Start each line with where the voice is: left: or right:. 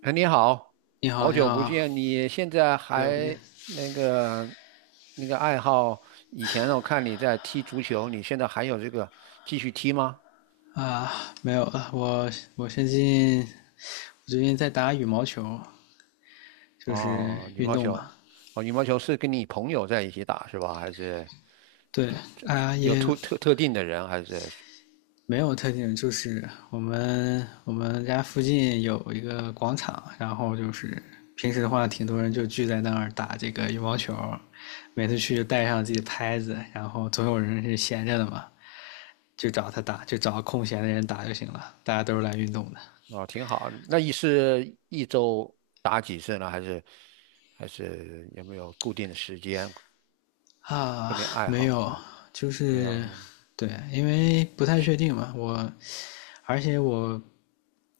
right: 哎，你好，
left: 你好，
right: 好
left: 你
right: 久不
left: 好，好
right: 见，你现在还
left: 久不见
right: 那个那个爱好？以前我看你在踢足球，你现在还有这个继续踢吗？
left: 啊！没有了，我最近我最近在打羽毛球，就是
right: 哦，羽
left: 运
right: 毛
left: 动
right: 球，
left: 嘛。
right: 哦，羽毛球是跟你朋友在一起打是吧？还是
left: 对
right: 这
left: 啊，
right: 有
left: 也
right: 特定的人？还是。
left: 没有特定，就是我们家附近有一个广场，然后就是平时的话，挺多人就聚在那儿打这个羽毛球，每次去就带上自己拍子，然后总有人是闲着的嘛，就找他打，就找空闲的人打就行了。大家都是来运动的。
right: 哦，挺好。那你是一周打几次呢？还是有没有固定的时间、固
left: 啊，
right: 定爱
left: 没
right: 好
left: 有，
right: 呢？
left: 就
right: 没
left: 是
right: 有。
left: 对，因为不太确定嘛，而且我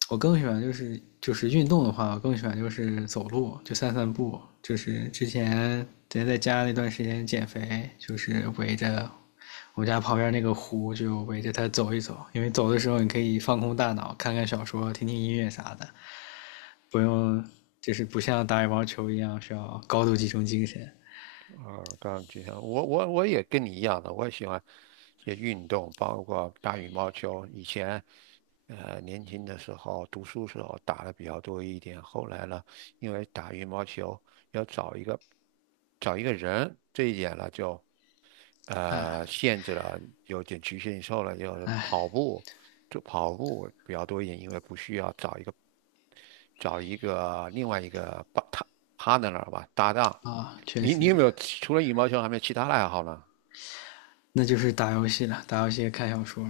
left: 我更喜欢就是运动的话，我更喜欢就是走路，就散散步，就是之前在家那段时间减肥，就是围着我们家旁边那个湖，就围着它走一走，因为走的时候你可以放空大脑，看看小说，听听音乐啥的，不用就是不像打羽毛球一样需要高度集中精神。
right: 啊，刚然吉祥我也跟你一样的，我也喜欢一些运动，包括打羽毛球。以前，年轻的时候读书时候打的比较多一点，后来呢，因为打羽毛球要找一个人，这一点呢就限制了，有点局限性了。就是跑步，就跑步比较多一点，因为不需要找一个另外一个 partner 吧搭档。
left: 啊，确
right: 你
left: 实，
right: 有没有除了羽毛球，还没有其他的爱好呢？
left: 那就是打游戏了，打游戏看小说，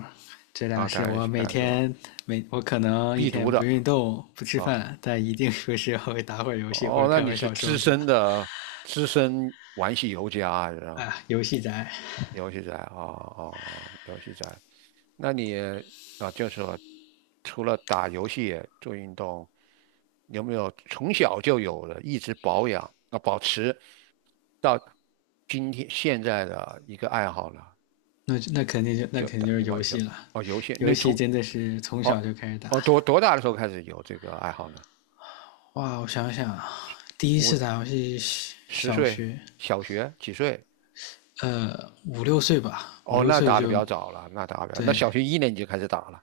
left: 这
right: 啊，
left: 俩是
right: 大家
left: 我每
right: 刚才说
left: 天。我可能一
right: 必读
left: 天不运
right: 的
left: 动不吃
right: 啊，
left: 饭，但一定说是会打会儿游戏或
right: 哦，
left: 者
right: 那
left: 看会
right: 你
left: 儿
right: 是
left: 小
right: 资
left: 说的。
right: 深的资深玩戏游家啊是吧？
left: 啊，游戏宅，
right: 游戏宅啊啊啊，游戏宅，那你啊，就是说除了打游戏做运动，有没有从小就有的一直保养啊保持到今天现在的一个爱好呢？
left: 那那肯定就那
right: 就
left: 肯定
right: 打
left: 就是
right: 羽毛
left: 游戏
right: 球。
left: 了，
right: 哦，游戏，
left: 游
right: 那
left: 戏
right: 从
left: 真的是从
right: 哦
left: 小就开始打。
right: 多大的时候开始有这个爱好呢？
left: 哇，我想想啊，第一次
right: 五
left: 打游戏
right: 十
left: 小
right: 岁，
left: 学，
right: 小学几岁？
left: 五六岁吧，五
right: 哦，
left: 六
right: 那
left: 岁
right: 打的比
left: 就
right: 较早了，那打的比较，那
left: 对。
right: 小学一年级就开始打了，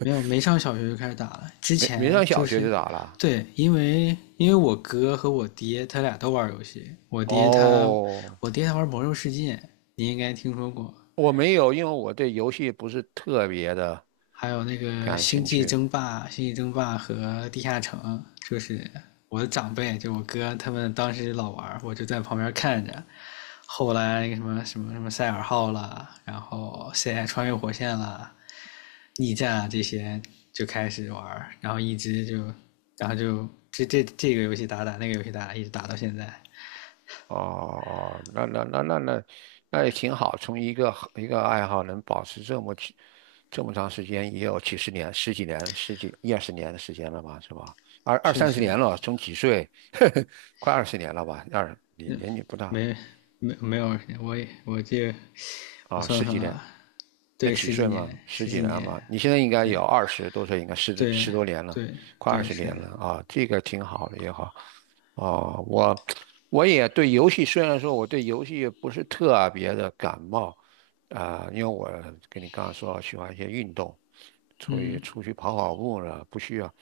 left: 没有，没上小学就开始打了。之
right: 没
left: 前
right: 上小
left: 就
right: 学
left: 是，
right: 就打了。
left: 对，因为我哥和我爹他俩都玩游戏，我爹他
right: 哦，
left: 我爹他玩《魔兽世界》，你应该听说过，
right: 我没有，因为我对游戏不是特别的
left: 还有那个
right: 感
left: 《星
right: 兴
left: 际
right: 趣。
left: 争霸》《星际争霸》和《地下城》，就是我的长辈，就我哥他们当时老玩我就在旁边看着。后来那个什么赛尔号啦，然后 CI 穿越火线啦，逆战啊这些就开始玩，然后一直就，然后就这个游戏打打，那个游戏打打，一直打到现在，
right: 哦哦，那也挺好，从一个一个爱好能保持这么久这么长时间，也有几十年、十几年、十几一二十年的时间了吧，是吧？二
left: 确
right: 三十
left: 实。
right: 年了，从几岁，快二十年了吧？你年纪不大
left: 没没有，我也我这我
right: 啊，
left: 算
right: 十
left: 算
right: 几年。
left: 啊，
right: 那
left: 对，
right: 几
left: 十几
right: 岁嘛，
left: 年，
right: 十
left: 十
right: 几
left: 几
right: 年
left: 年，
right: 嘛，你现在应该
left: 对
right: 有20多岁，应该十
left: 对
right: 十多年了，
left: 对
right: 快二
left: 对，
right: 十年
left: 是，
right: 了啊，这个挺好的也好。哦，我也对游戏，虽然说我对游戏不是特别的感冒啊、因为我跟你刚刚说了，喜欢一些运动，所以出去跑跑步呢，不需要，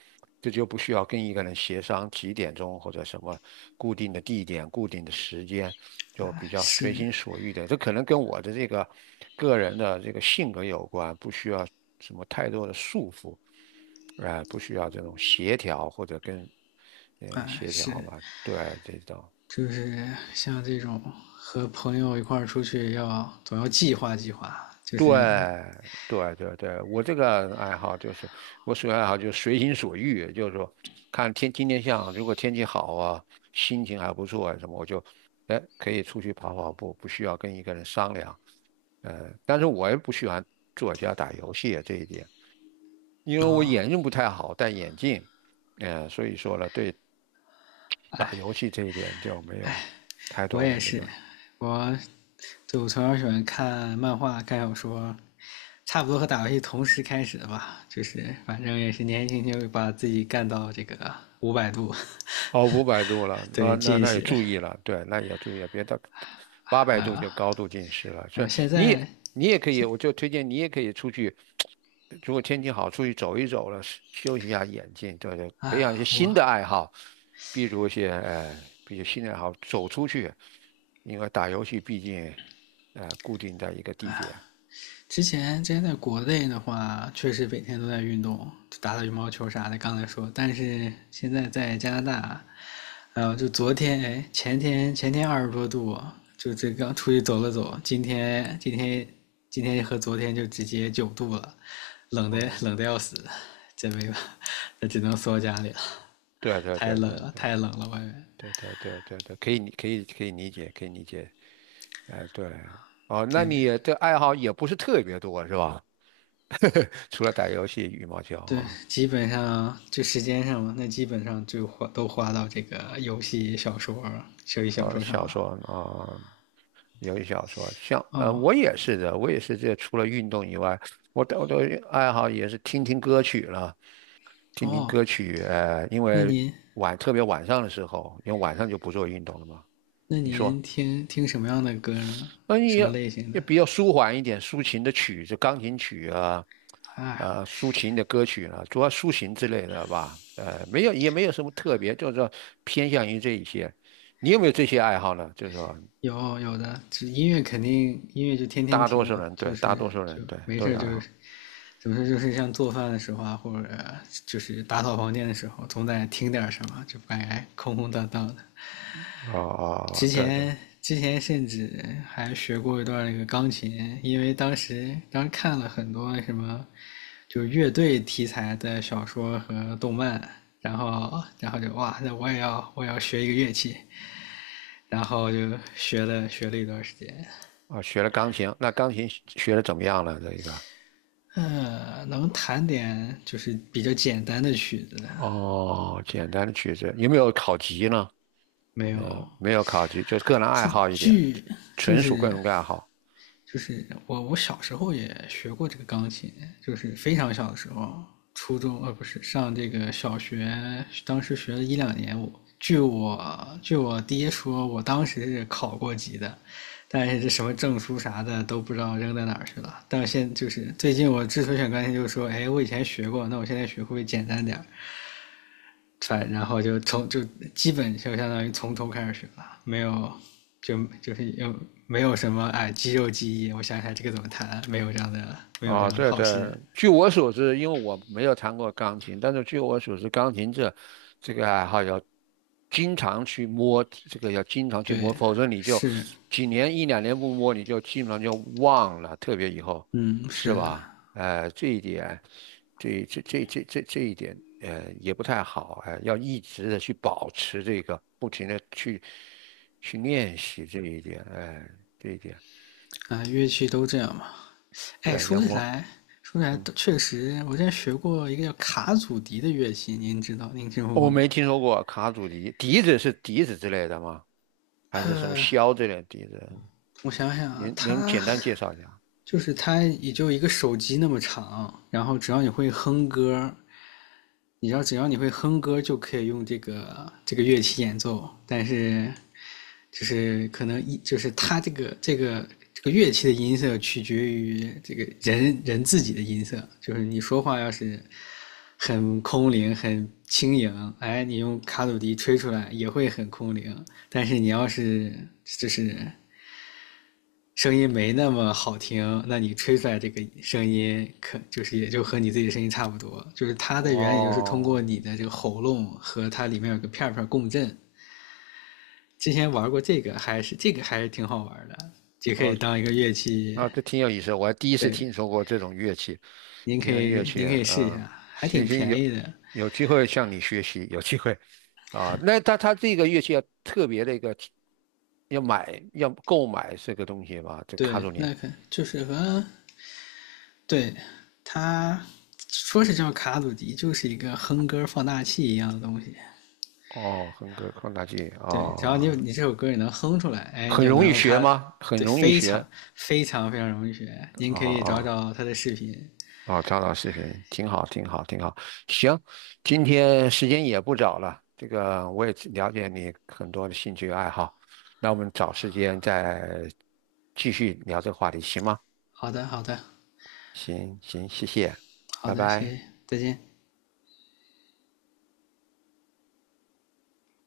right: 这就不需要跟一个人协商几点钟或者什么固定的地点、固定的时间，就比较随
left: 是
right: 心所欲的。这可能跟我的这个个人的这个性格有关，不需要什么太多的束缚，啊、不需要这种协调或者跟，
left: 啊，
right: 协调
left: 是，
right: 吧，对，这种。
left: 就是像这种和朋友一块儿出去总要计划计划，就
right: 对
left: 是。
right: 对对对，我这个爱好就是我属于爱好就是随心所欲，就是说看天今天像如果天气好啊，心情还不错啊什么，我就哎可以出去跑跑步，不需要跟一个人商量。但是我也不喜欢坐家打游戏啊这一点，因为我
left: 哦，
right: 眼睛不太好，戴眼镜，嗯、所以说呢，对打游
left: 哎，
right: 戏这一点就没有太
left: 我
right: 多的
left: 也
right: 那
left: 是
right: 个。
left: 我对，我从小喜欢看漫画、看小说，差不多和打游戏同时开始的吧。就是反正也是年轻轻就把自己干到这个五百度，
right: 哦，500度了，那
left: 对
right: 那
left: 近
right: 那也
left: 视。
right: 注意了，对，那也要注意，别到800度就高度近视了。所
left: 啊，
right: 以
left: 现
right: 你
left: 在
right: 也你也可以，我就推荐你也可以出去，如果天气好，出去走一走了，休息一下眼睛，对对，培养一些新的
left: 我
right: 爱好，比如新的爱好，走出去，因为打游戏毕竟固定在一个地点。
left: 之前在国内的话，确实每天都在运动，就打打羽毛球啥的。刚才说，但是现在在加拿大，然后就昨天，哎，前天二十多度啊，就这刚出去走了走，今天。今天和昨天就直接九度了，冷的
right: 哦，
left: 冷的要死，真没办法，那只能缩家里了，
right: 对对
left: 太
right: 对
left: 冷
right: 对
left: 了，
right: 对，
left: 太冷了，外面。
right: 对对对对对，可以理解，可以理解。哎，对，哦，
left: 这
right: 那
left: 个
right: 你的爱好也不是特别多是吧？除了打游戏、羽毛球
left: 对，
right: 啊，
left: 基本上就时间上嘛，那基本上就花都花到这个游戏、小说、手机小说上
right: 小说
left: 了。
right: 啊，游戏小说，像
left: 哦
right: 我也是的，我也是这除了运动以外，我的爱好也是听听歌曲了，听听
left: 哦，
right: 歌曲，因
left: 那
right: 为
left: 您
right: 特别晚上的时候，因为晚上就不做运动了嘛。
left: 那
right: 你
left: 您
right: 说？
left: 听听什么样的歌呢？
right: 那你
left: 什么
right: 要
left: 类型
right: 要
left: 的？
right: 比较舒缓一点，抒情的曲子，钢琴曲啊，
left: 哎呀。
right: 抒情的歌曲啊，主要抒情之类的吧。没有，也没有什么特别，就是说偏向于这一些。你有没有这些爱好呢？就是说，
left: 有的，就音乐肯定，音乐就天天听嘛，就
right: 大
left: 是
right: 多数
left: 就
right: 人对
left: 没
right: 都
left: 事
right: 有
left: 儿就
right: 爱好。
left: 是怎么说，就是像做饭的时候啊，或者就是打扫房间的时候，总得听点儿什么，就不该空空荡荡的。
right: 哦
left: 之
right: 哦，对对，
left: 前之前甚至还学过一段那个钢琴，因为当时刚看了很多什么就是乐队题材的小说和动漫，然后就哇，那我也要学一个乐器，然后就学了一段时间。
right: 哦，学了钢琴，那钢琴学的怎么样了？这一个？
left: 能弹点就是比较简单的曲子的。
right: 哦，简单的曲子，有没有考级呢？
left: 没有？
right: 没有考级，就是个人爱
left: 这
right: 好一点，
left: 剧就
right: 纯属个
left: 是。
right: 人爱好。
left: 就是我小时候也学过这个钢琴，就是非常小的时候，不是，上这个小学，当时学了一两年。我据我爹说，我当时是考过级的，但是这什么证书啥的都不知道扔在哪儿去了。但是现就是最近我之所以选钢琴，就是说，哎，我以前学过，那我现在学会不会简单点儿？然后就基本就相当于从头开始学了，没有。就就是又没有什么哎肌肉记忆，我想想这个怎么弹，没有这样的没有这
right: 啊，
left: 样的
right: 对
left: 好
right: 对，
left: 事。
right: 据我所知，因为我没有弹过钢琴，但是据我所知，钢琴这个爱好要经常去摸，这个要经常去
left: 对，
right: 摸，否则你就
left: 是，
right: 几年一两年不摸，你就基本上就忘了，特别以后，
left: 嗯，
right: 是
left: 是的，
right: 吧？这一点，这一点，也不太好，哎、要一直的去保持这个，不停的去练习这一点，哎、这一点，
left: 啊，乐器都这样嘛。哎，
right: 对，
left: 说
right: 要
left: 起
right: 摸，
left: 来说起来，
right: 嗯。
left: 确实我之前学过一个叫卡祖笛的乐器，您知道，您听说过
right: 我
left: 吗？
right: 没听说过卡祖笛，笛子是笛子之类的吗？还是什么
left: 呃，
right: 箫之类的笛子？
left: 我想想啊，
right: 您能
left: 它。
right: 简单介绍一下？
left: 就是它也就一个手机那么长，然后只要你会哼歌，你知道，只要你会哼歌，就可以用这个乐器演奏。但是，就是可能就是它这个乐器的音色取决于这个人自己的音色。就是你说话要是很空灵、很轻盈，哎，你用卡鲁笛吹出来也会很空灵。但是你要是就是声音没那么好听，那你吹出来这个声音，可就是也就和你自己的声音差不多。就是它的原理就是通过
right: 哦，
left: 你的这个喉咙和它里面有个片片共振。之前玩过这个，还是这个还是挺好玩的，也可
right: 哦，
left: 以当一个乐器。
right: 啊，这挺有意思，我还第一次
left: 对，
right: 听说过这种乐器，
left: 您
right: 听
left: 可
right: 说乐
left: 以
right: 器
left: 您可
right: 啊，
left: 以试一下，还
right: 行
left: 挺
right: 行，
left: 便
right: 有
left: 宜的。
right: 有机会向你学习，有机会啊。那他这个乐器要特别的一个，要购买这个东西吧，这卡
left: 对，
right: 祖笛。
left: 那可就是和对，它说是叫卡祖笛，就是一个哼歌放大器一样的东西。
right: 哦，横膈扩大器
left: 对，只要你
right: 哦，
left: 你这首歌你能哼出来，哎，你
right: 很
left: 就
right: 容
left: 能
right: 易
left: 用
right: 学
left: 它，
right: 吗？很
left: 对，
right: 容易
left: 非
right: 学
left: 常非常非常容易学。
right: 哦
left: 您可以找
right: 哦
left: 找他的视频。
right: 哦，张老师，频，挺好，挺好，挺好。行，今天时间也不早了，这个我也了解你很多的兴趣爱好，那我们找时间再继续聊这个话题，行吗？
left: 好的，好的，
right: 行行，谢谢，
left: 好
right: 拜
left: 的，谢
right: 拜。
left: 谢，再见。